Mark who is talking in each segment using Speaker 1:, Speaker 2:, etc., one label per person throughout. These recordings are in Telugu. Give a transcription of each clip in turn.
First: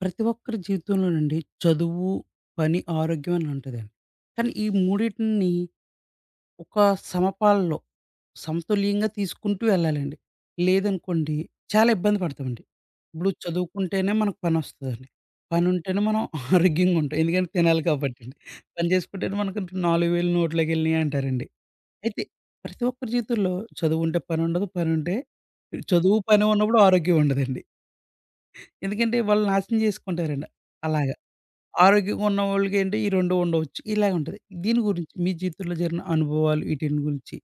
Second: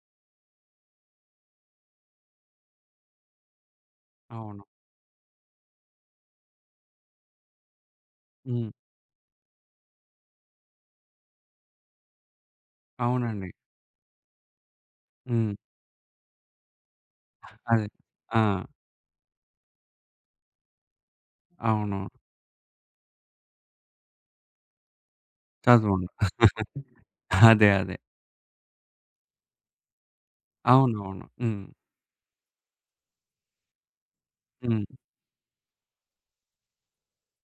Speaker 1: ప్రతి ఒక్కరి జీవితంలోనండి చదువు, పని, ఆరోగ్యం అని ఉంటదండి. కానీ
Speaker 2: అవును.
Speaker 1: ఈ మూడిటిని ఒక సమపాల్లో
Speaker 2: హ్మ్.
Speaker 1: సమతుల్యంగా తీసుకుంటూ వెళ్ళాలండి. లేదనుకోండి చాలా ఇబ్బంది పడతామండి. ఇప్పుడు
Speaker 2: అవునండి.
Speaker 1: చదువుకుంటేనే మనకు పనొస్తదండి.
Speaker 2: హ్మ్.
Speaker 1: పనుంటేనే మనం ఆరోగ్యంగా ఉంటాం. ఎందుకంటే తినాలి
Speaker 2: అదే.
Speaker 1: కాబట్టండి.
Speaker 2: ఆ!
Speaker 1: పని చేసుకుంటేనే మనకు 4,000 నోట్లోకెళ్ళినియి అంటారండి.
Speaker 2: అవును.
Speaker 1: అయితే ప్రతి ఒక్కరి జీవితంలో చదువుంటే పనుండదు, పనుంటే
Speaker 2: చదవండి.
Speaker 1: చదువు, పని ఉన్నప్పుడు ఆరోగ్యం ఉండదండి.
Speaker 2: అదే. అదే.
Speaker 1: ఎందుకంటే వాళ్ళు నాశనం చేసుకుంటారండి. అలాగ
Speaker 2: అవునవును. హ్మ్.
Speaker 1: ఆరోగ్యంగా ఉన్నవాళ్ళకేంటి ఈ 2 ఉండవచ్చు. ఇలాగుంటది. దీని
Speaker 2: హ్మ్.
Speaker 1: గురించి మీ జీవితంలో జరిగిన అనుభవాలు వీటిని గురించి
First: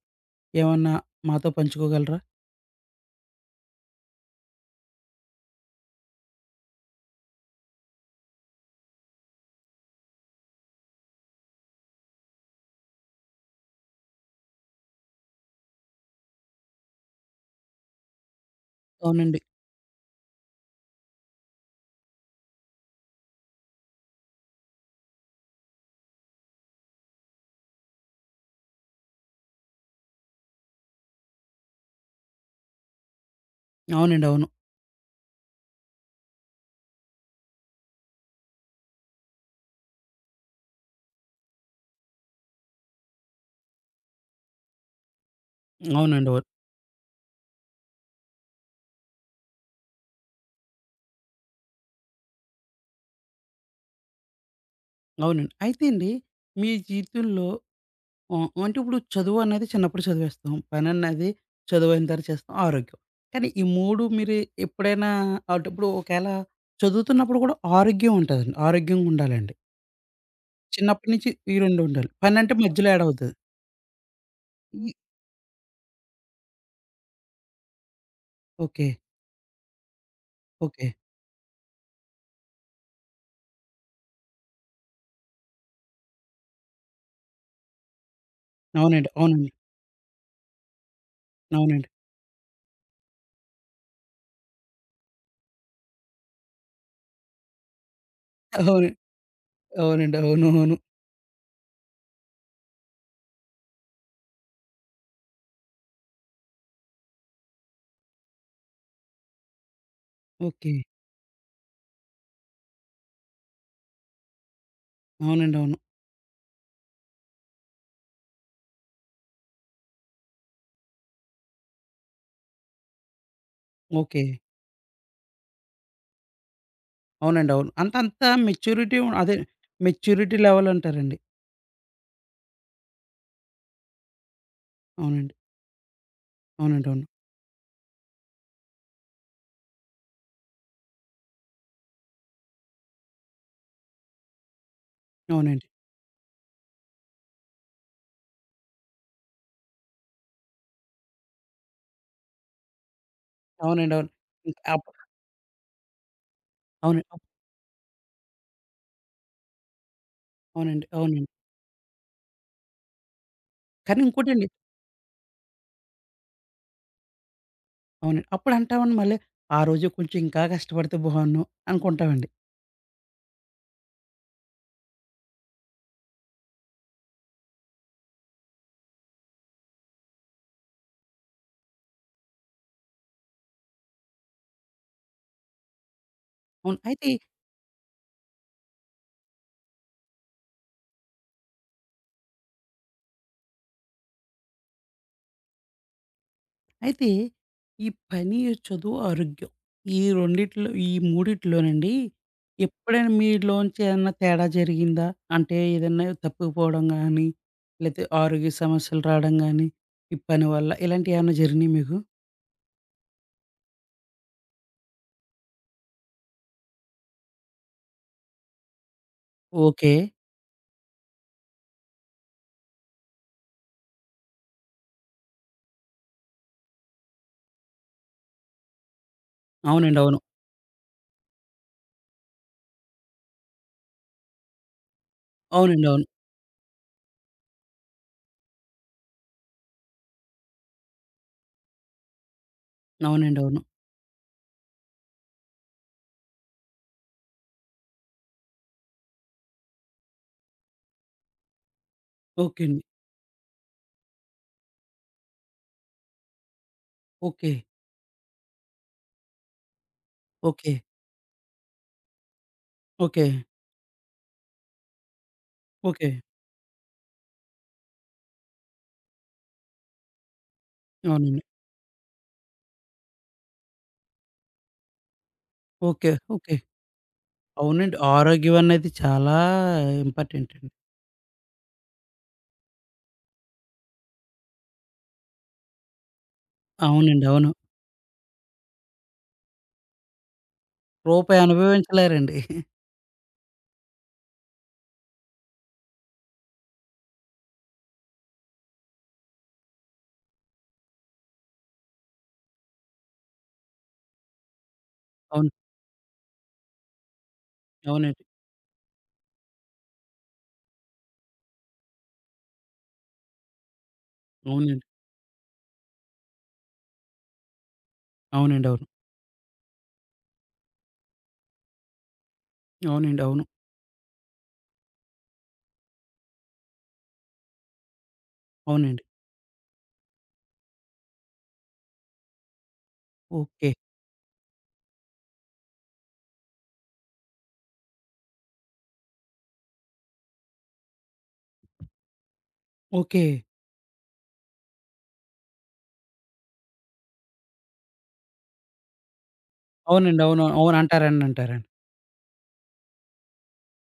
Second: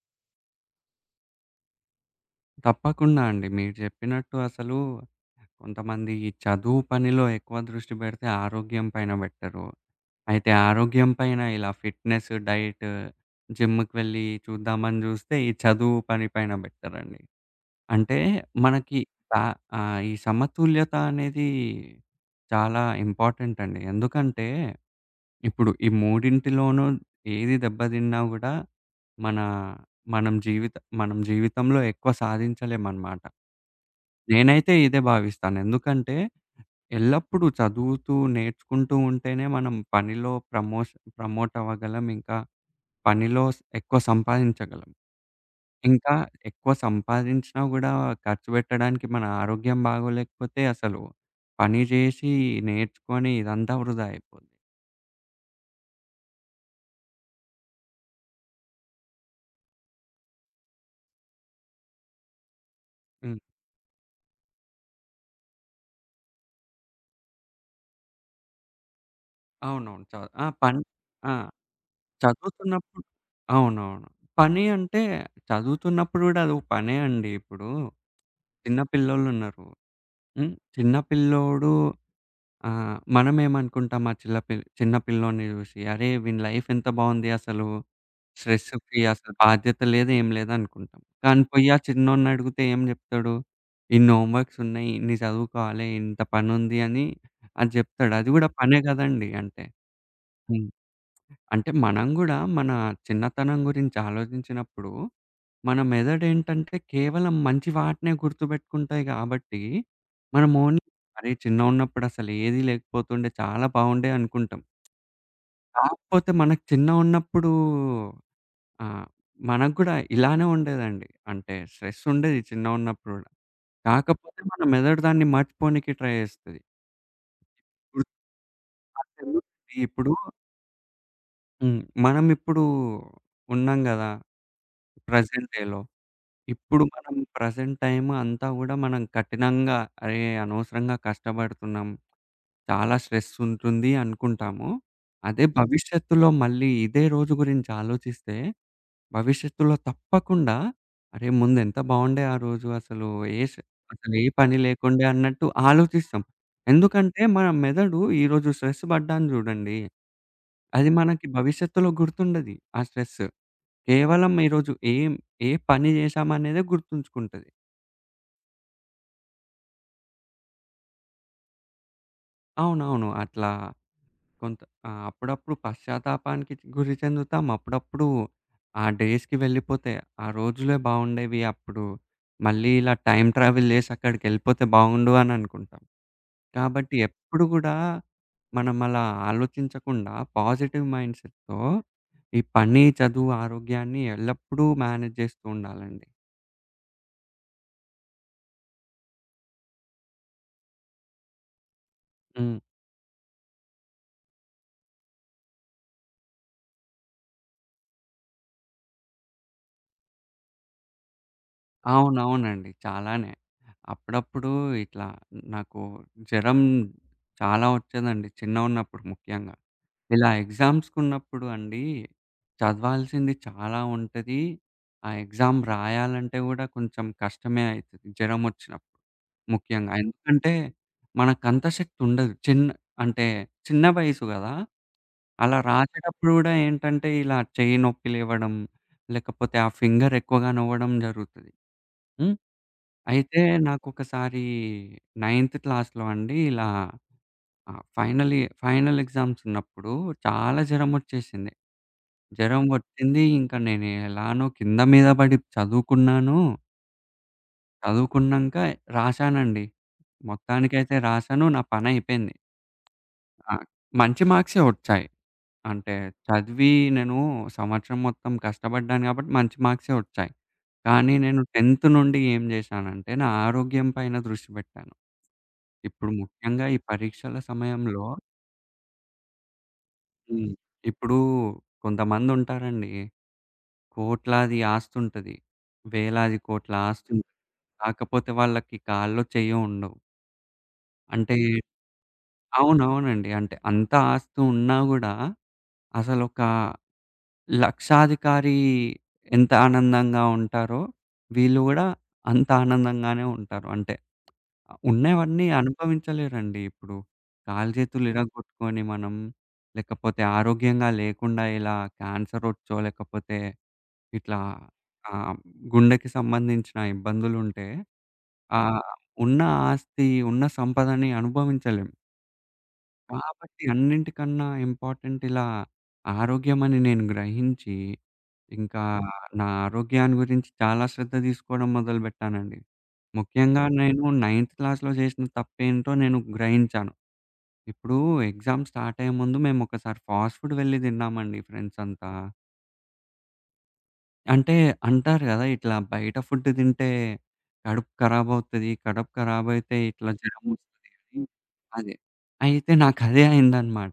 Speaker 1: ఏమన్నా మాతో పంచుకోగలరా?
Speaker 2: తప్పకుండా అండి. మీరు చెప్పినట్టు అసలు కొంతమంది ఈ చదువు పనిలో ఎక్కువ దృష్టి పెడితే ఆరోగ్యం పైన పెట్టరు. అయితే ఆరోగ్యం పైన ఇలా ఫిట్‌నెస్, డైట్, జిమ్‌కి వెళ్లి చూద్దామని చూస్తే ఈ చదువు పని పైన పెట్టరండి. అంటే మనకి
Speaker 1: అవునండి.
Speaker 2: తా ఈ సమతుల్యత అనేది చాలా ఇంపార్టెంట్ అండి. ఎందుకంటే ఇప్పుడు ఈ మూడింటిలోనూ ఏది దెబ్బతిన్నా గూడా మన మనం జీవిత మనం జీవితంలో ఎక్కువ సాధించలేమనమాట.
Speaker 1: అవునండి. అవును.
Speaker 2: నేనైతే ఇదే భావిస్తాను. ఎందుకంటే ఎల్లప్పుడూ చదువుతూ, నేర్చుకుంటూ ఉంటేనే మనం పనిలో ప్రమోట్ అవ్వగలం. ఇంకా పనిలో ఎక్కువ సంపాదించగలం. ఇంకా
Speaker 1: అవునండి. అవును.
Speaker 2: ఎక్కువ సంపాదించినా గూడా ఖర్చు పెట్టడానికి మన ఆరోగ్యం బాగోలేకపోతే అసలు పని జేసి, నేర్చుకొని ఇదంతా వృధా అయిపోద్ది.
Speaker 1: అవునండి. అయితే అండి, మీ జీవితంలో అంటే ఇప్పుడు చదువు అనేది చిన్నప్పుడు చదివేస్తాం. పనన్నది చదువయిన తర్వాత చేస్తాం. ఆరోగ్యం.
Speaker 2: హ్మ్.
Speaker 1: కానీ ఈ 3 మీరు ఎప్పుడైనా, అంటే ఇప్పుడు ఒకేళ చదువుతున్నప్పుడు కూడా ఆరోగ్యం ఉంటదండి. ఆరోగ్యంగా ఉండాలండి.
Speaker 2: అవునవును. ఆ! పని
Speaker 1: చిన్నప్పటి నుంచి
Speaker 2: ఆ!
Speaker 1: ఈ 2 ఉండాలి. పనంటే మధ్యలో
Speaker 2: చదువుతున్నప్పుడు
Speaker 1: యాడ్ అవుతది.
Speaker 2: అవునవును. పని
Speaker 1: ఈ
Speaker 2: అంటే చదువుతున్నప్పుడు గూడా అదో పనే అండి. ఇప్పుడు చిన్న
Speaker 1: ఓకే.
Speaker 2: పిల్లోళ్ళున్నారు. హ్మ్.
Speaker 1: ఓకే.
Speaker 2: చిన్న పిల్లోడు మనమేమనుకుంటాం ఆ చిల్ల పిల్ చిన్న పిల్లోడిని జూసి, "అరే! వీని లైఫ్ ఎంత బావుంది అసలు." స్ట్రెస్ ఫ్రీ
Speaker 1: అవునండి.
Speaker 2: అసలు
Speaker 1: అవునండి.
Speaker 2: బాధ్యత లేదు, ఏం లేదనుకుంటాం. కానీ పోయి ఆ
Speaker 1: అవునండి.
Speaker 2: చిన్నోడినడిగితే ఏం జెప్తాడు? ఇన్ని హోమ్ వర్క్స్ ఉన్నాయి, ఇన్ని చదువుకోవాలి, ఇంత పనుంది అని అది జెప్తాడు. అది గూడా పనే
Speaker 1: అవును.
Speaker 2: గదండీ అంటే.
Speaker 1: అవునండి. అవును.
Speaker 2: హ్మ్.
Speaker 1: అవును.
Speaker 2: అంటే మనం గూడా మన చిన్నతనం గురించి ఆలోచించినప్పుడు, మన మెదడేంటంటే కేవలం మంచి వాటినే గుర్తుబెట్టుకుంటాయి గాబట్టి, మనం
Speaker 1: ఓకే.
Speaker 2: ఓన్లీ అరే! చిన్నగున్నప్పుడు అసలు ఏది లేకపోతుండే చాలా బావుండే అనుకుంటాం.
Speaker 1: అవునండి. అవును.
Speaker 2: కాకపోతే మనకు చిన్నగున్నప్పుడు ఆ! మనకు గూడా ఇలానే ఉండేదండి. అంటే స్ట్రెస్ ఉండేది చిన్నగున్నప్పుడు గూడా.
Speaker 1: ఓకే.
Speaker 2: కాకపోతే మన మెదడు దాన్ని మర్చిపోనికి ట్రై జేస్తది.
Speaker 1: అవునండి. అవును. అంటే
Speaker 2: ఇప్పుడు
Speaker 1: అంత అదే
Speaker 2: అదెందుకండి ఇప్పుడు
Speaker 1: మెచ్యూరిటీ లెవెల్ అంటారండి.
Speaker 2: హ్మ్. మనం ఇప్పుడు ఉన్నాం గదా!
Speaker 1: అవునండి.
Speaker 2: ప్రెజెంట్ డేలో. ఇప్పుడు
Speaker 1: అవునండి. అవును.
Speaker 2: మనం ప్రెజెంట్ టైమ్ అంతా గూడా మనం కఠినంగా అరే! అనవసరంగా కష్టపడుతున్నాం. చాలా స్ట్రెస్ ఉంటుంది అనుకుంటాము. అదే
Speaker 1: అవునండి.
Speaker 2: భవిష్యత్తులో మళ్ళీ ఇదే రోజు గురించి ఆలోచిస్తే భవిష్యత్తులో తప్పకుండా అరే! ముందెంత బాగుండే ఆ రోజు అసలు ఏ స్
Speaker 1: అవునండి. అవును.
Speaker 2: అసలు ఏ పని
Speaker 1: ఇంక అప్
Speaker 2: లేకుండే అన్నట్టు ఆలోచిస్తాం.
Speaker 1: అవును.
Speaker 2: ఎందుకంటే మన మెదడు ఈరోజు స్ట్రెస్ పడ్డాను చూడండి.
Speaker 1: అవునండి.
Speaker 2: అది మనకి
Speaker 1: అవునండి.
Speaker 2: భవిష్యత్తులో గుర్తుండది. ఆ స్ట్రెస్.
Speaker 1: కానీ
Speaker 2: కేవలం
Speaker 1: ఇంకోటండి,
Speaker 2: ఈరోజు ఏ పని చేశామనేదే గుర్తుంచుకుంటది.
Speaker 1: అవునండి. అప్పుడు అంటామండి మళ్ళీ, ఆ రోజే కొంచెం ఇంకా కష్టపడితే బావున్ను అనుకుంటామండి.
Speaker 2: అవునవును. అట్లా కొంత ఆ! అప్పుడప్పుడు పశ్చాత్తాపానికి గురి చెందుతాం. అప్పుడప్పుడు ఆ డేస్‌కి వెళ్ళిపోతే, ఆ రోజులే బాగుండేవి. అప్పుడు మళ్ళీ ఇలా టైమ్ ట్రావెల్ చేసి అక్కడికెళ్ళిపోతే బాగుండు అని అనుకుంటాం.
Speaker 1: అవును.
Speaker 2: కాబట్టి
Speaker 1: అయితే
Speaker 2: ఎప్పుడు గూడా మనం అలా ఆలోచించకుండా పాజిటివ్ మైండ్ సెట్‌తో ఈ పని, చదువు, ఆరోగ్యాన్ని ఎల్లప్పుడూ మేనేజ్ చేస్తూ ఉండాలండి.
Speaker 1: అయితే ఈ పని, చదువు, ఆరోగ్యం, ఈ రెండిట్లో, ఈ మూడిట్లోనండి
Speaker 2: హ్మ్.
Speaker 1: ఎప్పుడైనా మీలోంచి ఏమన్నా తేడా జరిగిందా? అంటే ఏదన్నా తప్పిపోవడం గానీ, లేతే ఆరోగ్య సమస్యలు రావడం గానీ, ఈ పని వల్ల ఇలాంటివి ఏమన్నా జరిగినాయి మీకు?
Speaker 2: అవునవునండి. చాలానే. అప్పుడప్పుడు ఇట్లా నాకు జ్వరం చాలా వచ్చేదండి చిన్నగున్నప్పుడు ముఖ్యంగా.
Speaker 1: ఓకే.
Speaker 2: ఇలా ఎగ్జామ్స్‌కున్నప్పుడు అండి, చదవాల్సింది చాలా ఉంటది. ఆ ఎగ్జామ్ రాయాలంటే గూడా కొంచెం కష్టమే అయితది జ్వరమొచ్చినప్పుడు ముఖ్యంగా.
Speaker 1: అవునండి. అవును.
Speaker 2: ఎందుకంటే, మనకంత శక్తి ఉండదు. చిన్న అంటే చిన్న వయసు గదా! అలా
Speaker 1: అవునండి. అవును.
Speaker 2: రాసేటప్పుడు గూడా ఏంటంటే, ఇలా చెయ్యి నొప్పి లేవడం, లేకపోతే ఆ ఫింగర్ ఎక్కువగా నొవ్వడం జరుగుతది. హ్మ్. అయితే
Speaker 1: అవునండి. అవును.
Speaker 2: నాకొకసారి నైన్త్ క్లాస్‌లో అండి ఇలా ఆ! ఫైనల్ ఎగ్జామ్స్ ఉన్నప్పుడు చాలా జరమొచ్చేసింది. జరం
Speaker 1: ఓకే అండి.
Speaker 2: వచ్చింది. ఇంకా నేను ఎలానో కింద మీద పడి చదువుకున్నాను.
Speaker 1: ఓకే.
Speaker 2: చదువుకున్నంక రాశానండి.
Speaker 1: ఓకే.
Speaker 2: మొత్తానికైతే రాశాను. నా పనయిపోయింది.
Speaker 1: ఓకే.
Speaker 2: ఆ! మంచి మార్క్సే వచ్చాయి. అంటే
Speaker 1: ఓకే.
Speaker 2: చదివి నేను సంవత్సరం మొత్తం కష్టపడ్డాను కాబట్టి మంచి మార్క్సే వచ్చాయి. కానీ నేను
Speaker 1: అవునండి.
Speaker 2: 10థ్ నుండి ఏం జేశానంటే, నా ఆరోగ్యం పైన దృష్టి పెట్టాను.
Speaker 1: ఓకే.
Speaker 2: ఇప్పుడు
Speaker 1: ఓకే.
Speaker 2: ముఖ్యంగా ఈ పరీక్షల
Speaker 1: అవునండి.
Speaker 2: సమయంలో
Speaker 1: ఆరోగ్యం అనేది చాలా
Speaker 2: హ్మ్.
Speaker 1: ఇంపార్టెంట్ అండి.
Speaker 2: ఇప్పుడు కొంతమందుంటారండి. కోట్లాది ఆస్తుంటది. వేలాది కోట్ల
Speaker 1: అవునండి.
Speaker 2: ఆస్తుంటది.
Speaker 1: అవును.
Speaker 2: కాకపోతే వాళ్ళకి కాల్లో, చెయ్యో ఉండవు. అంటే
Speaker 1: రూపాయి అనుభవించలేరండి.
Speaker 2: అవునవునండి. అంటే అంత ఆస్తు ఉన్నా గూడా అసలొక లక్షాధికారి ఎంత ఆనందంగా ఉంటారో, వీళ్ళు గూడా అంత ఆనందంగానే ఉంటారు. అంటే ఆ! ఉన్నవన్నీ
Speaker 1: అవును.
Speaker 2: అనుభవించలేరండి ఇప్పుడు. కాళ్ళు చేతులు హ్మ్.
Speaker 1: అవునండి.
Speaker 2: ఇరగ్గొట్టుకొని మనం లేకపోతే ఆరోగ్యంగా లేకుండా ఇలా క్యాన్సరొచ్చో లేకపోతే ఇట్లా
Speaker 1: అవునండి.
Speaker 2: ఆహ్, గుండెకి సంబంధించిన ఇబ్బందులుంటే, ఆ
Speaker 1: అవునండి. అవును.
Speaker 2: ఉన్న ఆస్తి, ఉన్న సంపదని అనుభవించలేం.
Speaker 1: అవునండి. అవును.
Speaker 2: కాబట్టి అన్నింటికన్నా ఇంపార్టెంట్ ఇలా ఆరోగ్యమని నేను గ్రహించి, ఇంకా
Speaker 1: అవునండి.
Speaker 2: నా ఆరోగ్యాన్ని గురించి చాలా శ్రద్ధ తీసుకోవడం మొదలుపెట్టానండి. ముఖ్యంగా
Speaker 1: ఓకే.
Speaker 2: నేను నైన్త్ క్లాస్‌లో చేసిన తప్పేంటో నేను గ్రహించాను. ఇప్పుడు ఎగ్జామ్ స్టార్ట్ అయ్యే ముందు మేమొకసారి ఫాస్ట్ ఫుడ్ వెళ్ళి తిన్నామండి ఫ్రెండ్సంతా.
Speaker 1: ఓకే.
Speaker 2: అంటే అంటారు గదా! ఇట్లా బయట ఫుడ్ తింటే కడుపు ఖరాబవుతది. కడుపు ఖరాబయితే ఇట్లా హ్మ్.
Speaker 1: అవునండి. అవును. అవును.
Speaker 2: జరమొస్తది అని.
Speaker 1: అంటారండి.
Speaker 2: హ్మ్.
Speaker 1: అంటారండి.
Speaker 2: అదే. అయితే నాకదే అయిందనమాట.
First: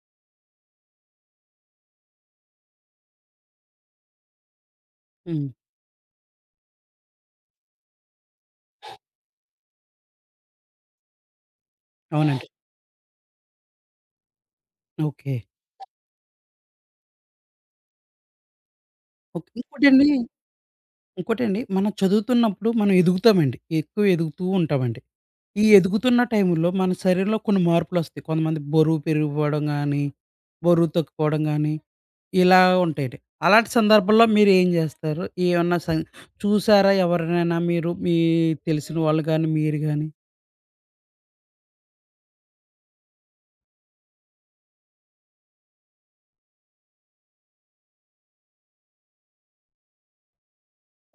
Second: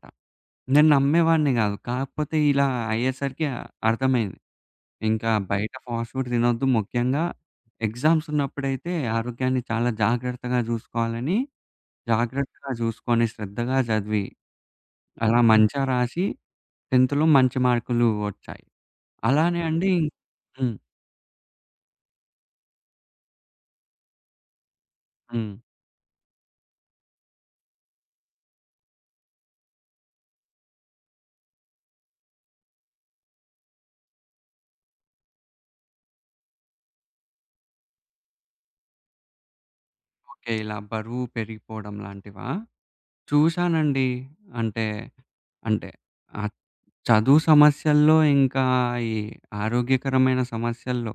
Speaker 2: నేను నమ్మేవాడిని గాదు. కాకపోతే ఇలా అయ్యేసరికి అర్థమైంది. ఇంకా
Speaker 1: హ్మ్.
Speaker 2: బయట ఫాస్ట్ ఫుడ్ తినొద్దు. ముఖ్యంగా ఎగ్జామ్స్ ఉన్నప్పుడైతే ఆరోగ్యాన్ని చాలా జాగ్రత్తగా జూసుకోవాలని,
Speaker 1: అవునండి.
Speaker 2: జాగ్రత్తగా జూసుకొని, శ్రద్ధగా చదివి,
Speaker 1: ఓకే.
Speaker 2: అలా మంచిగా రాసి 10థ్‌లో మంచి మార్కులు వచ్చాయి.
Speaker 1: ఓకే.
Speaker 2: అలానే అండి
Speaker 1: ఇంకోటండి,
Speaker 2: హ్మ్.
Speaker 1: ఇంకోటండి మనం చదువుతున్నప్పుడు మనం ఎదుగుతామండి. ఎక్కువ ఎదుగుతూ ఉంటామండి.
Speaker 2: హ్మ్.
Speaker 1: ఈ ఎదుగుతున్న టైంలో మన శరీరంలో కొన్ని మార్పులొస్తాయి. కొంతమంది బరువు పెరిగిపోవడం గానీ, బరువు తగ్గిపోవడం గానీ, ఇలా ఉంటాయండి. అలాంటి సందర్భంలో మీరేం జేస్తారు? ఏమన్నా సం చూసారా ఎవరినైనా, మీరు మీ తెలిసిన వాళ్ళు గానీ, మీరు గానీ?
Speaker 2: ఓకే. ఇలా బరువు పెరిగిపోవడం లాంటివా? చూశానండి. అంటే, అంటే ఆ చదువు సమస్యల్లో ఇంకా ఈ ఆరోగ్యకరమైన సమస్యల్లో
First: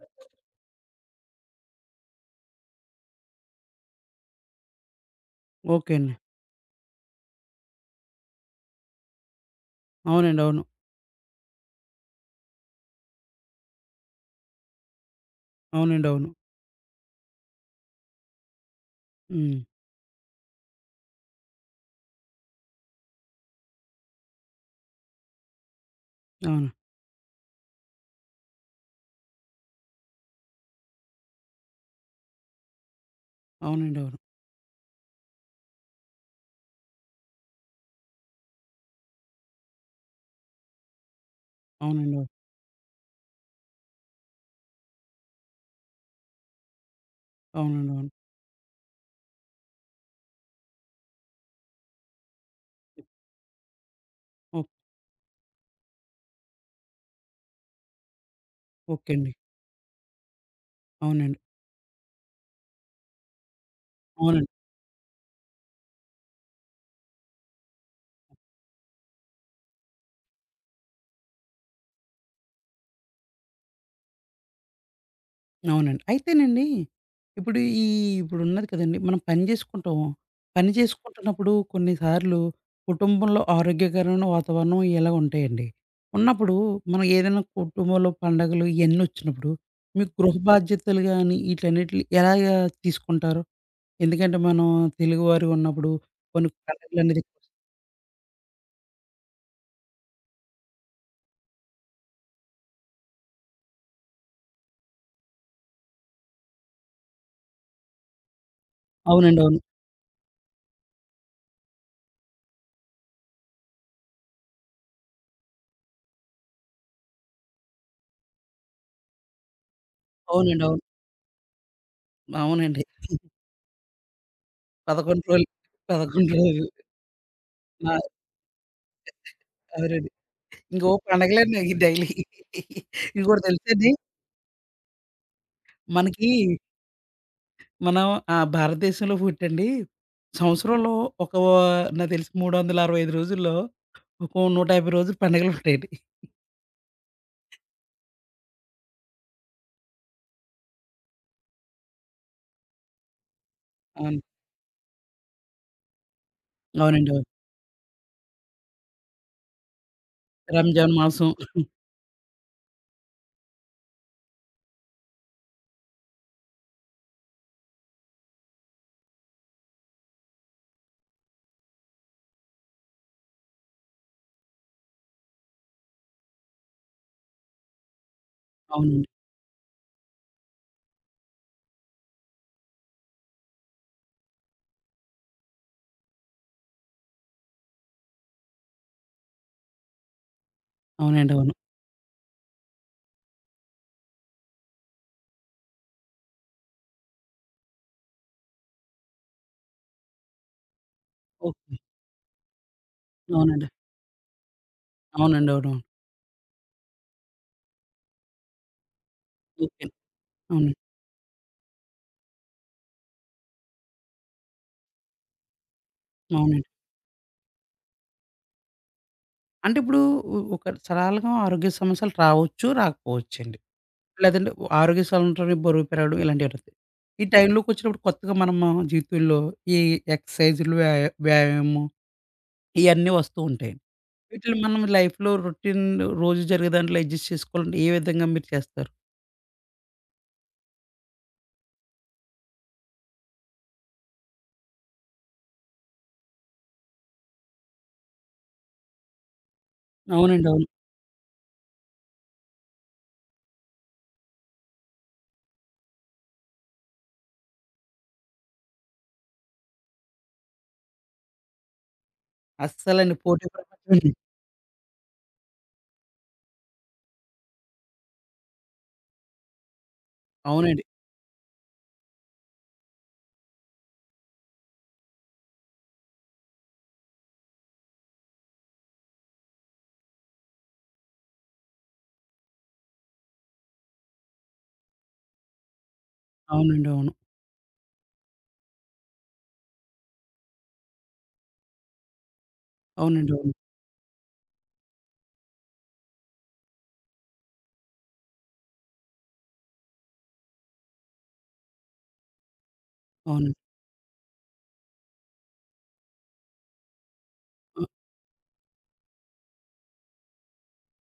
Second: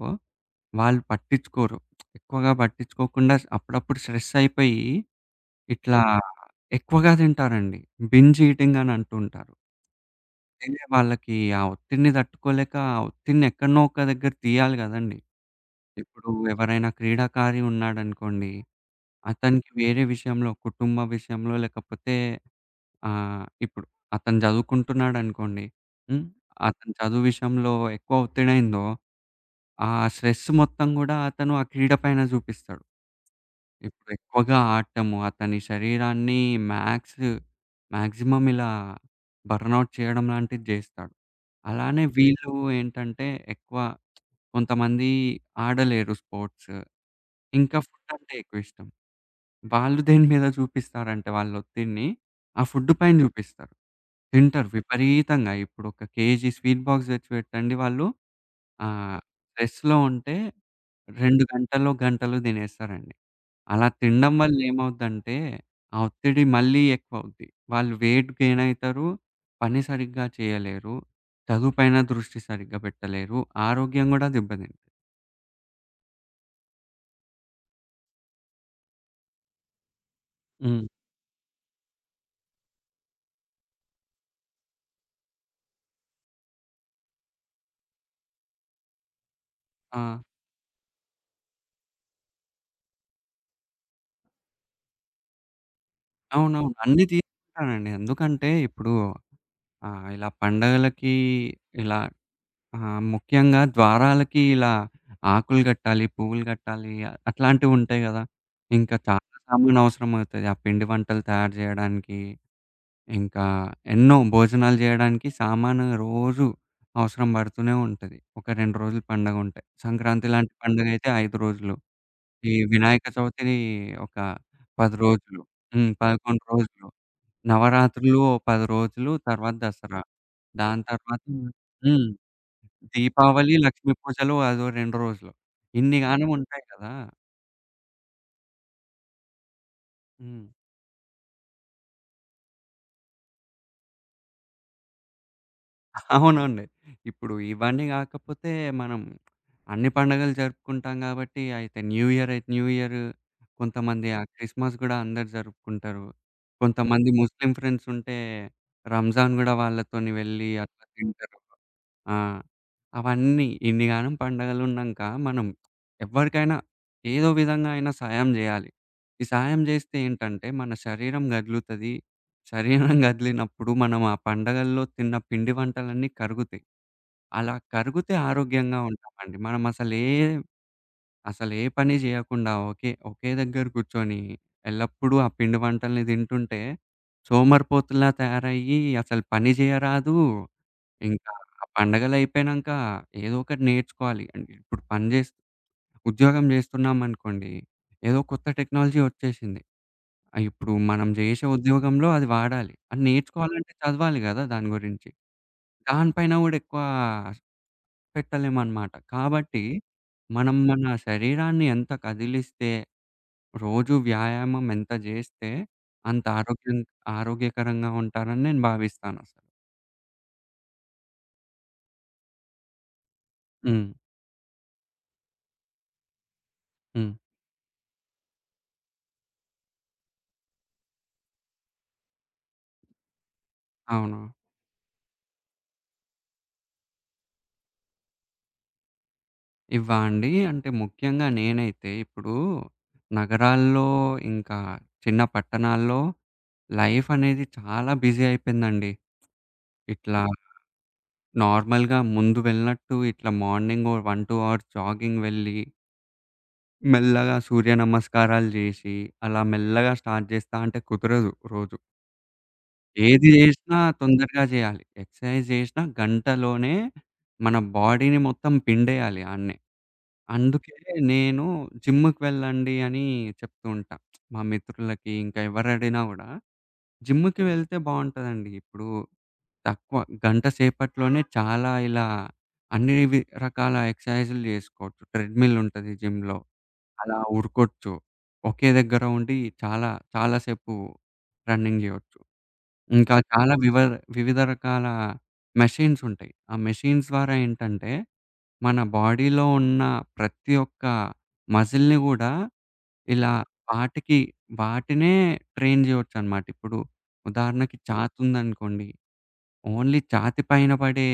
Speaker 2: వాళ్ళు పట్టించుకోరు. ఎక్కువగా పట్టించుకోకుండా అప్పుడప్పుడు స్ట్రెస్ అయిపోయి
Speaker 1: ఓకే
Speaker 2: ఇట్లా
Speaker 1: అండి.
Speaker 2: ఎక్కువగా తింటారండి. బింజ్ ఈటింగ్ అని అంటుంటారు.
Speaker 1: అవునండి. అవును.
Speaker 2: తినే వాళ్ళకి ఆ ఒత్తిడిని తట్టుకోలేక ఆ ఒత్తిడిని ఎక్కడనో ఒక దగ్గర తీయాలి గదండీ!
Speaker 1: అవునండి. అవును.
Speaker 2: ఇప్పుడు ఎవరైనా క్రీడాకారి ఉన్నాడనుకోండి
Speaker 1: హ్మ్.
Speaker 2: అతనికి వేరే విషయంలో, కుటుంబ విషయంలో లేకపోతే ఇప్పుడు అతను చదువుకుంటున్నాడనుకోండి. హ్మ్.
Speaker 1: అవును.
Speaker 2: అతని చదువు విషయంలో ఎక్కువ ఒత్తిడయిందో, ఆ స్ట్రెస్ మొత్తం గూడా అతను ఆ క్రీడ పైన చూపిస్తాడు.
Speaker 1: అవునండి.
Speaker 2: ఇప్పుడు
Speaker 1: అవును.
Speaker 2: ఎక్కువగా ఆడటము, అతని శరీరాన్ని మ్యాక్స్ మాక్సిమం ఇలా బర్న్‌ఔట్ చేయడం లాంటిది జేస్తాడు. అలానే
Speaker 1: అవునండి. అవును.
Speaker 2: వీళ్ళు ఏంటంటే ఎక్కువ కొంతమంది ఆడలేరు స్పోర్ట్స్. ఇంకా
Speaker 1: అవునండి. అవును.
Speaker 2: ఫుడ్డంటే ఎక్కువిష్టం. వాళ్ళు దేని మీద చూపిస్తారంటే వాళ్ళ ఒత్తిడిని, ఆ ఫుడ్ పైన చూపిస్తారు.
Speaker 1: ఓ
Speaker 2: తింటారు విపరీతంగా. ఇప్పుడొక కేజీ స్వీట్ బాక్స్ తెచ్చి పెట్టండి వాళ్ళు
Speaker 1: ఓకే
Speaker 2: ఆహ్,
Speaker 1: అండి.
Speaker 2: స్ట్రెస్‌లో ఉంటే
Speaker 1: అవునండి.
Speaker 2: 2 గంటల్లో, గంటలో తినేస్తారండి. అలా తినడం
Speaker 1: అవునండి.
Speaker 2: వల్ల ఏమవుద్దంటే, ఆ ఒత్తిడి మళ్ళీ ఎక్కువవుద్ది. వాళ్ళు వెయిట్ గెయిన్ అయితారు. పని సరిగ్గా చేయలేరు. చదువు పైన దృష్టి సరిగ్గా పెట్టలేరు. ఆరోగ్యం గూడా దెబ్బతింటది.
Speaker 1: అవునండి. అయితేనండి ఇప్పుడు ఈ ఇప్పుడున్నది కదండీ! మనం పని జేసుకుంటాం. పని
Speaker 2: హ్మ్.
Speaker 1: చేసుకుంటున్నప్పుడు కొన్నిసార్లు కుటుంబంలో ఆరోగ్యకరమైన వాతావరణం ఇలా ఉంటాయండి. ఉన్నప్పుడు మనం ఏదైనా కుటుంబంలో పండగలు ఇయన్నొచ్చినప్పుడు
Speaker 2: ఆ!
Speaker 1: మీ గృహ బాధ్యతలు గాని ఈట్లన్నిటిని ఎలాగా తీసుకుంటారు? ఎందుకంటే మనం తెలుగువారు ఉన్నప్పుడు కొన్ని
Speaker 2: అవునవును. అన్నీ
Speaker 1: పండగలనేది
Speaker 2: తీసుకుంటానండి. ఎందుకంటే ఇప్పుడు ఇలా పండగలకి ఇలా ఆహ్, ముఖ్యంగా ద్వారాలకి ఇలా ఆకులు కట్టాలి, పువ్వులు కట్టాలి అట్లాంటివుంటాయి గదా! ఇంకా చాలా
Speaker 1: అవునండి. అవును.
Speaker 2: సామాను అవసరమవుతది. ఆ పిండి వంటలు తయారు జేయడానికి, ఇంకా ఎన్నో భోజనాలు జేయడానికి సామాను రోజు అవసరం పడుతూనే ఉంటది. ఒక 2 రోజులు పండగుంటే. సంక్రాంతి లాంటి
Speaker 1: అవునండి. అవును.
Speaker 2: పండగైతే 5 రోజులు. ఈ
Speaker 1: అవునండి.
Speaker 2: వినాయక చవితి ఒక 10
Speaker 1: 11
Speaker 2: రోజులు.
Speaker 1: రోజులు,
Speaker 2: హ్మ్.
Speaker 1: 11
Speaker 2: 11
Speaker 1: రోజులు.
Speaker 2: రోజులు.
Speaker 1: ఆ!
Speaker 2: నవరాత్రులు ఓ 10 రోజులు, తర్వాత దసరా.
Speaker 1: అవునండి.
Speaker 2: దాని
Speaker 1: ఇంకో
Speaker 2: తర్వాత
Speaker 1: పండగలండి ఇయి
Speaker 2: హ్మ్.
Speaker 1: డైలీ. ఇంకోటి
Speaker 2: దీపావళి,
Speaker 1: తెలుసండి,
Speaker 2: లక్ష్మీ పూజలు అదో 2 రోజులు. ఇన్ని గానం
Speaker 1: మనకి
Speaker 2: ఉంటాయి కదా!
Speaker 1: మనం భారతదేశంలో పుట్టండి,
Speaker 2: హ్మ్.
Speaker 1: సంవత్సరంలో ఒక నాకు తెలిసి 365 రోజుల్లో ఒక 150 రోజులు పండగలుంటాయండి.
Speaker 2: అవునండి. ఇప్పుడు ఇవన్నీ గాకపోతే మనం అన్ని పండుగలు జరుపుకుంటాం గాబట్టి, అయితే న్యూ ఇయర్ అయితే న్యూ ఇయర్, కొంతమంది
Speaker 1: అవును.
Speaker 2: ఆ క్రిస్మస్ గూడా అందరూ జరుపుకుంటారు. కొంతమంది
Speaker 1: అవునండి. అవును.
Speaker 2: ముస్లిం ఫ్రెండ్స్ ఉంటే రంజాన్ గూడా వాళ్ళతోని వెళ్ళి అట్లా
Speaker 1: రంజాన్ మాసం.
Speaker 2: తింటారు. ఆ! అవన్నీ ఇన్నిగానం పండగలున్నంక మనం ఎవ్వరికైనా ఏదో విధంగా అయినా సాయం జేయాలి. ఈ సాయం జేస్తే ఏంటంటే మన శరీరం గదులుతది. శరీరం గదిలినప్పుడు మనం ఆ పండగల్లో తిన్న పిండి వంటలన్నీ కరుగుతాయి. అలా కరిగితే ఆరోగ్యంగా
Speaker 1: అవునండి.
Speaker 2: ఉంటామండి. మనం అసలే అసలే పని జేయకుండా ఒకే ఒకే దగ్గర కూర్చొని ఎల్లప్పుడూ ఆ పిండి వంటల్ని తింటుంటే సోమరిపోతులా తయారయ్యి అసలు పని జేయరాదు
Speaker 1: అవునండి.
Speaker 2: ఇంకా
Speaker 1: అవును.
Speaker 2: ఆ పండగలయిపోయినంక ఏదో ఒకటి నేర్చుకోవాలి. అంటే ఇప్పుడు పని జేస్ ఉద్యోగం జేస్తున్నామనుకోండి, ఏదో కొత్త టెక్నాలజీ ఒచ్చేసింది. ఇప్పుడు మనం జేసే
Speaker 1: ఓకే.
Speaker 2: ఉద్యోగంలో అది వాడాలి. అది
Speaker 1: అవునండి.
Speaker 2: నేర్చుకోవాలంటే చదవాలి గదా! దాని గురించి.
Speaker 1: అవునండి. అవునవును.
Speaker 2: దానిపైన గూడా ఎక్కువ పెట్టలేమనమాట. కాబట్టి
Speaker 1: ఓకే.
Speaker 2: మనం
Speaker 1: అవును.
Speaker 2: మన శరీరాన్ని ఎంత కదిలిస్తే, రోజు వ్యాయామం ఎంత జేస్తే అంత
Speaker 1: అవునండి.
Speaker 2: ఆరోగ్యం ఆరోగ్యకరంగా ఉంటారని నేను భావిస్తానసలు.
Speaker 1: అంటే ఇప్పుడు ఒక సరళంగా ఆరోగ్య సమస్యలు రావచ్చు, రాకపోవచ్చండి.
Speaker 2: హ్మ్.
Speaker 1: లేదంటే ఆరోగ్య సవరణ బరువు పెరగడం ఇలాంటివివుతాయి.
Speaker 2: హ్మ్.
Speaker 1: ఈ అవును. టైంలోకొచ్చినప్పుడు కొత్తగా మనం జీవితంలో ఈ ఎక్సర్‌సైజ్‌లు, వ్యాయామం ఇయన్నీ వస్తూ ఉంటాయి.
Speaker 2: అవును.
Speaker 1: వీటిని మనం లైఫ్‌లో రొటీన్, రోజు జరిగే దాంట్లో అడ్జస్ట్ చేసుకోవాలంటే ఏ విధంగా మీరు చేస్తారు?
Speaker 2: ఇవా అండి? అంటే ముఖ్యంగా నేనైతే ఇప్పుడు నగరాల్లో, ఇంకా చిన్న పట్టణాల్లో లైఫ్ అనేది చాలా బిజీ అయిపోయిందండి. ఇట్లా హ్మ్.
Speaker 1: అవునండి. అవును.
Speaker 2: నార్మల్‌గా ముందు వెళ్ళినట్టు ఇట్లా మార్నింగ్ ఓ 1, 2 అవర్స్ జాగింగ్ వెళ్ళి, మెల్లగా సూర్య నమస్కారాలు జేసి, అలా మెల్లగా స్టార్ట్ జేస్తా అంటే కుదరదు రోజు.
Speaker 1: అస్సలండి
Speaker 2: ఏది
Speaker 1: పోటీ
Speaker 2: జేసినా
Speaker 1: ప్రపంచం అండి.
Speaker 2: తొందరగా జేయాలి. ఎక్సర్సైజ్ జేసినా గంటలోనే మన బాడీని మొత్తం పిండేయాలి ఆడనే. అందుకే
Speaker 1: అవునండి.
Speaker 2: నేను జిమ్‌కి వెళ్ళండి అని చెప్తూ ఉంటా. మా మిత్రులకి ఇంకా ఎవరడిగినా గూడా. జిమ్‌కి వెళ్తే బావుంటదండి. ఇప్పుడు తక్కువ గంట సేపట్లోనే చాలా ఇలా అన్ని రకాల ఎక్సర్‌సైజులు జేసుకోవచ్చు. ట్రెడ్‌మిల్ ఉంటది జిమ్‌లో.
Speaker 1: అవునండి. అవును.
Speaker 2: అలా ఉరుకోచ్చు. ఒకే దగ్గర ఉండి చాలా చాలా సేపు రన్నింగ్ జేయొచ్చు. ఇంకా
Speaker 1: అవునండి. అవును.
Speaker 2: చాలా వివిధ రకాల మెషీన్స్ ఉంటాయి. ఆ మెషీన్స్ ద్వారా ఏంటంటే మన బాడీలో ఉన్న ప్రతి ఒక్క మజిల్‌ని గూడా ఇలా
Speaker 1: అవునండి.
Speaker 2: వాటికి వాటినే ట్రైన్ జేయొచ్చనమాట. ఇప్పుడు ఉదాహరణకి
Speaker 1: అ!
Speaker 2: ఛాతుందనుకోండి. ఓన్లీ ఛాతీ పైన పడే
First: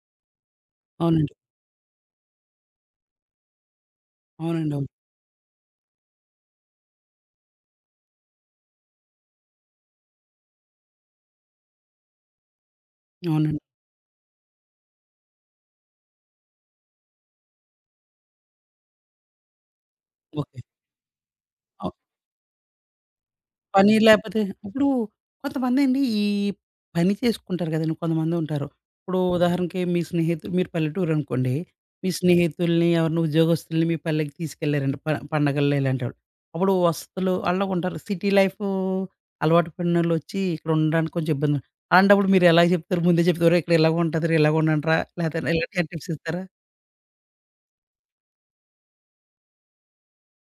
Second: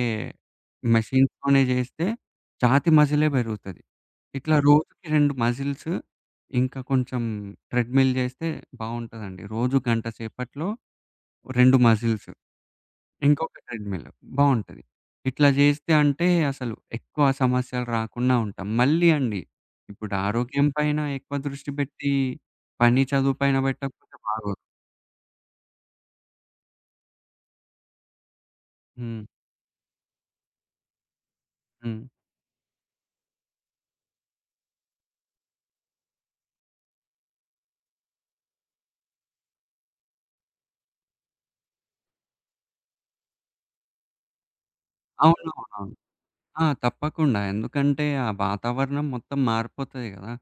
Speaker 1: అవునండి.
Speaker 2: మెషీన్స్‌తోనే జేస్తే ఛాతీ మజిలే బెరుగుతది. ఇట్లా
Speaker 1: అవునండి. అవును.
Speaker 2: రోజుకి 2 మజిల్స్ ఇంకా కొంచెం ట్రెడ్‌మిల్ జేస్తే బావుంటదండి. రోజు గంట సేపట్లో 2 మజిల్స్. ఇంకొక
Speaker 1: అవునండి.
Speaker 2: ట్రెడ్‌మిల్ బావుంటది. ఇట్లా జేస్తే అంటే అసలు ఎక్కువ సమస్యలు రాకుండా ఉంటాం. మళ్ళీ అండి ఇప్పుడు
Speaker 1: ఓకే.
Speaker 2: ఆరోగ్యం పైన ఎక్కువ దృష్టి
Speaker 1: అవ్
Speaker 2: పెట్టి పని, చదువు పైన
Speaker 1: పని
Speaker 2: పెట్టకపోతే
Speaker 1: లేపోతే
Speaker 2: బాగోదు.
Speaker 1: ఇప్పుడు కొంతమందండి ఈ పని చేసుకుంటారు కదండీ! కొంతమందుంటారు. ఇప్పుడు
Speaker 2: హ్మ్.
Speaker 1: ఉదాహరణకి మీ స్నేహితులు మీరు పల్లెటూరనుకోండి.
Speaker 2: హ్మ్.
Speaker 1: మీ స్నేహితుల్ని ఎవరిని ఉద్యోగస్తుల్ని మీ పల్లెకి తీసుకెళ్లారండి పండగల్లో ఇలాంటోళ్ళు. అప్పుడు వసతులు ఆళ్ళకుంటారు. సిటీ లైఫు అలవాటు పడినోళ్ళొచ్చి ఇక్కడ ఉండడానికి కొంచెం ఇబ్బంది ఉంది. అలాంటప్పుడు మీరెలా చెప్తారు? ముందే చెప్తారా? "ఒరేయ్! ఇక్కడ ఇలాగుంటదిరా, ఇలాగుండండిరా" లేతే ఇలాంటి
Speaker 2: అవునవునవును.
Speaker 1: టిప్స్ ఇస్తారా?
Speaker 2: ఆ! తప్పకుండా. ఎందుకంటే ఆ వాతావరణం మొత్తం మారిపోతది గదా!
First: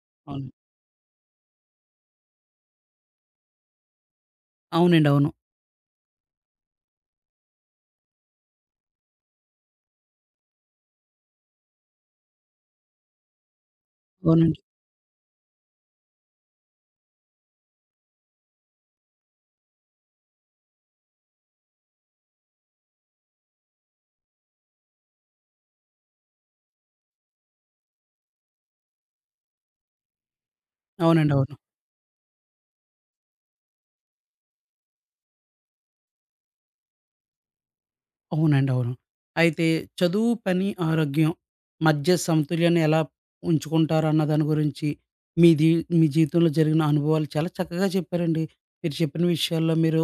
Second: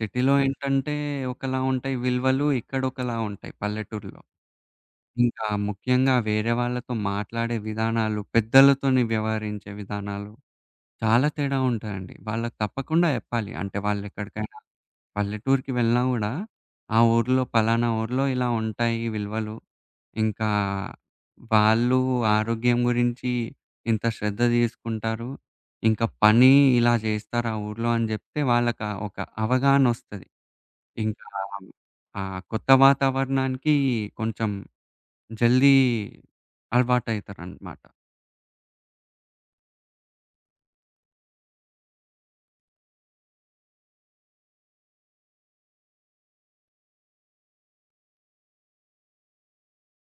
Speaker 2: సిటీలో
Speaker 1: అవును.
Speaker 2: ఏంటంటే ఒకలా ఉంటాయి విలువలు, ఇక్కడ ఒకలా ఉంటాయి పల్లెటూరులో.
Speaker 1: అవునండి. అవును.
Speaker 2: ఇంకా ముఖ్యంగా వేరే వాళ్ళతో మాట్లాడే విధానాలు, పెద్దలతోని వ్యవహరించే విధానాలు చాలా తేడా ఉంటాయండి. వాళ్ళకి తప్పకుండా జెప్పాలి. అంటే వాళ్ళెక్కడికైనా
Speaker 1: అవునండి.
Speaker 2: పల్లెటూరికి వెళ్ళినా గూడా, ఆ ఊర్లో పలానా ఊర్లో ఇలా ఉంటాయి ఈ విలువలు. ఇంకా వాళ్ళు ఆరోగ్యం గురించి ఇంత శ్రద్ధ తీసుకుంటారు. ఇంకా పని ఇలా జేస్తారు ఆ ఊర్లో అని జెప్తే వాళ్ళకా ఒక అవగాహనొస్తది. ఇంకా
Speaker 1: అవునండి. అవును.
Speaker 2: ఆ కొత్త వాతావరణానికి కొంచెం జల్దీ అలవాటయితారనమాట.
Speaker 1: అవునండి. అవును. అయితే చదువు, పని, ఆరోగ్యం మధ్య సమతుల్యాన్ని ఎలా ఉంచుకుంటారన్న దాని గురించి మీది, మీ జీవితంలో జరిగిన అనుభవాలు చాలా చక్కగా చెప్పారండి. మీరు చెప్పిన విషయాల్లో మీరు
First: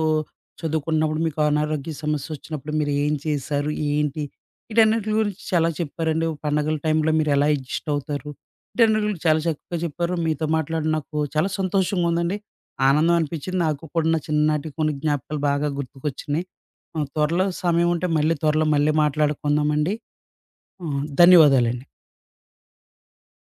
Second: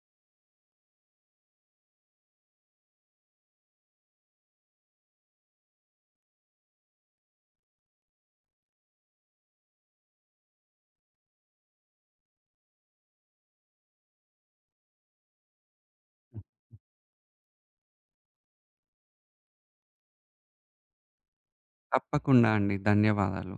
Speaker 1: చదువుకున్నప్పుడు మీకు అనారోగ్య సమస్యొచ్చినప్పుడు మీరు ఏం చేశారు? ఏంటి? వీటన్నిటి గురించి చాలా చెప్పారండి. పండగల టైంలో మీరెలా అడ్జస్ట్ అవుతారు? వీటన్నిటి గురించి చాలా చక్కగా చెప్పారు. మీతో మాట్లాడి నాకు చాలా సంతోషంగా ఉందండి. ఆనందం అనిపించింది. నాకు కూడా నా చిన్ననాటి కొన్ని జ్ఞాపకాలు బాగా గుర్తుకొచ్చినియి. ఆ! త్వరలో సమయం ఉంటే మళ్ళీ త్వరలో మళ్ళీ మాట్లాడుకుందామండి. ఆ! ధన్యవాదాలండి.
Speaker 2: తప్పకుండా అండి. ధన్యవాదాలు.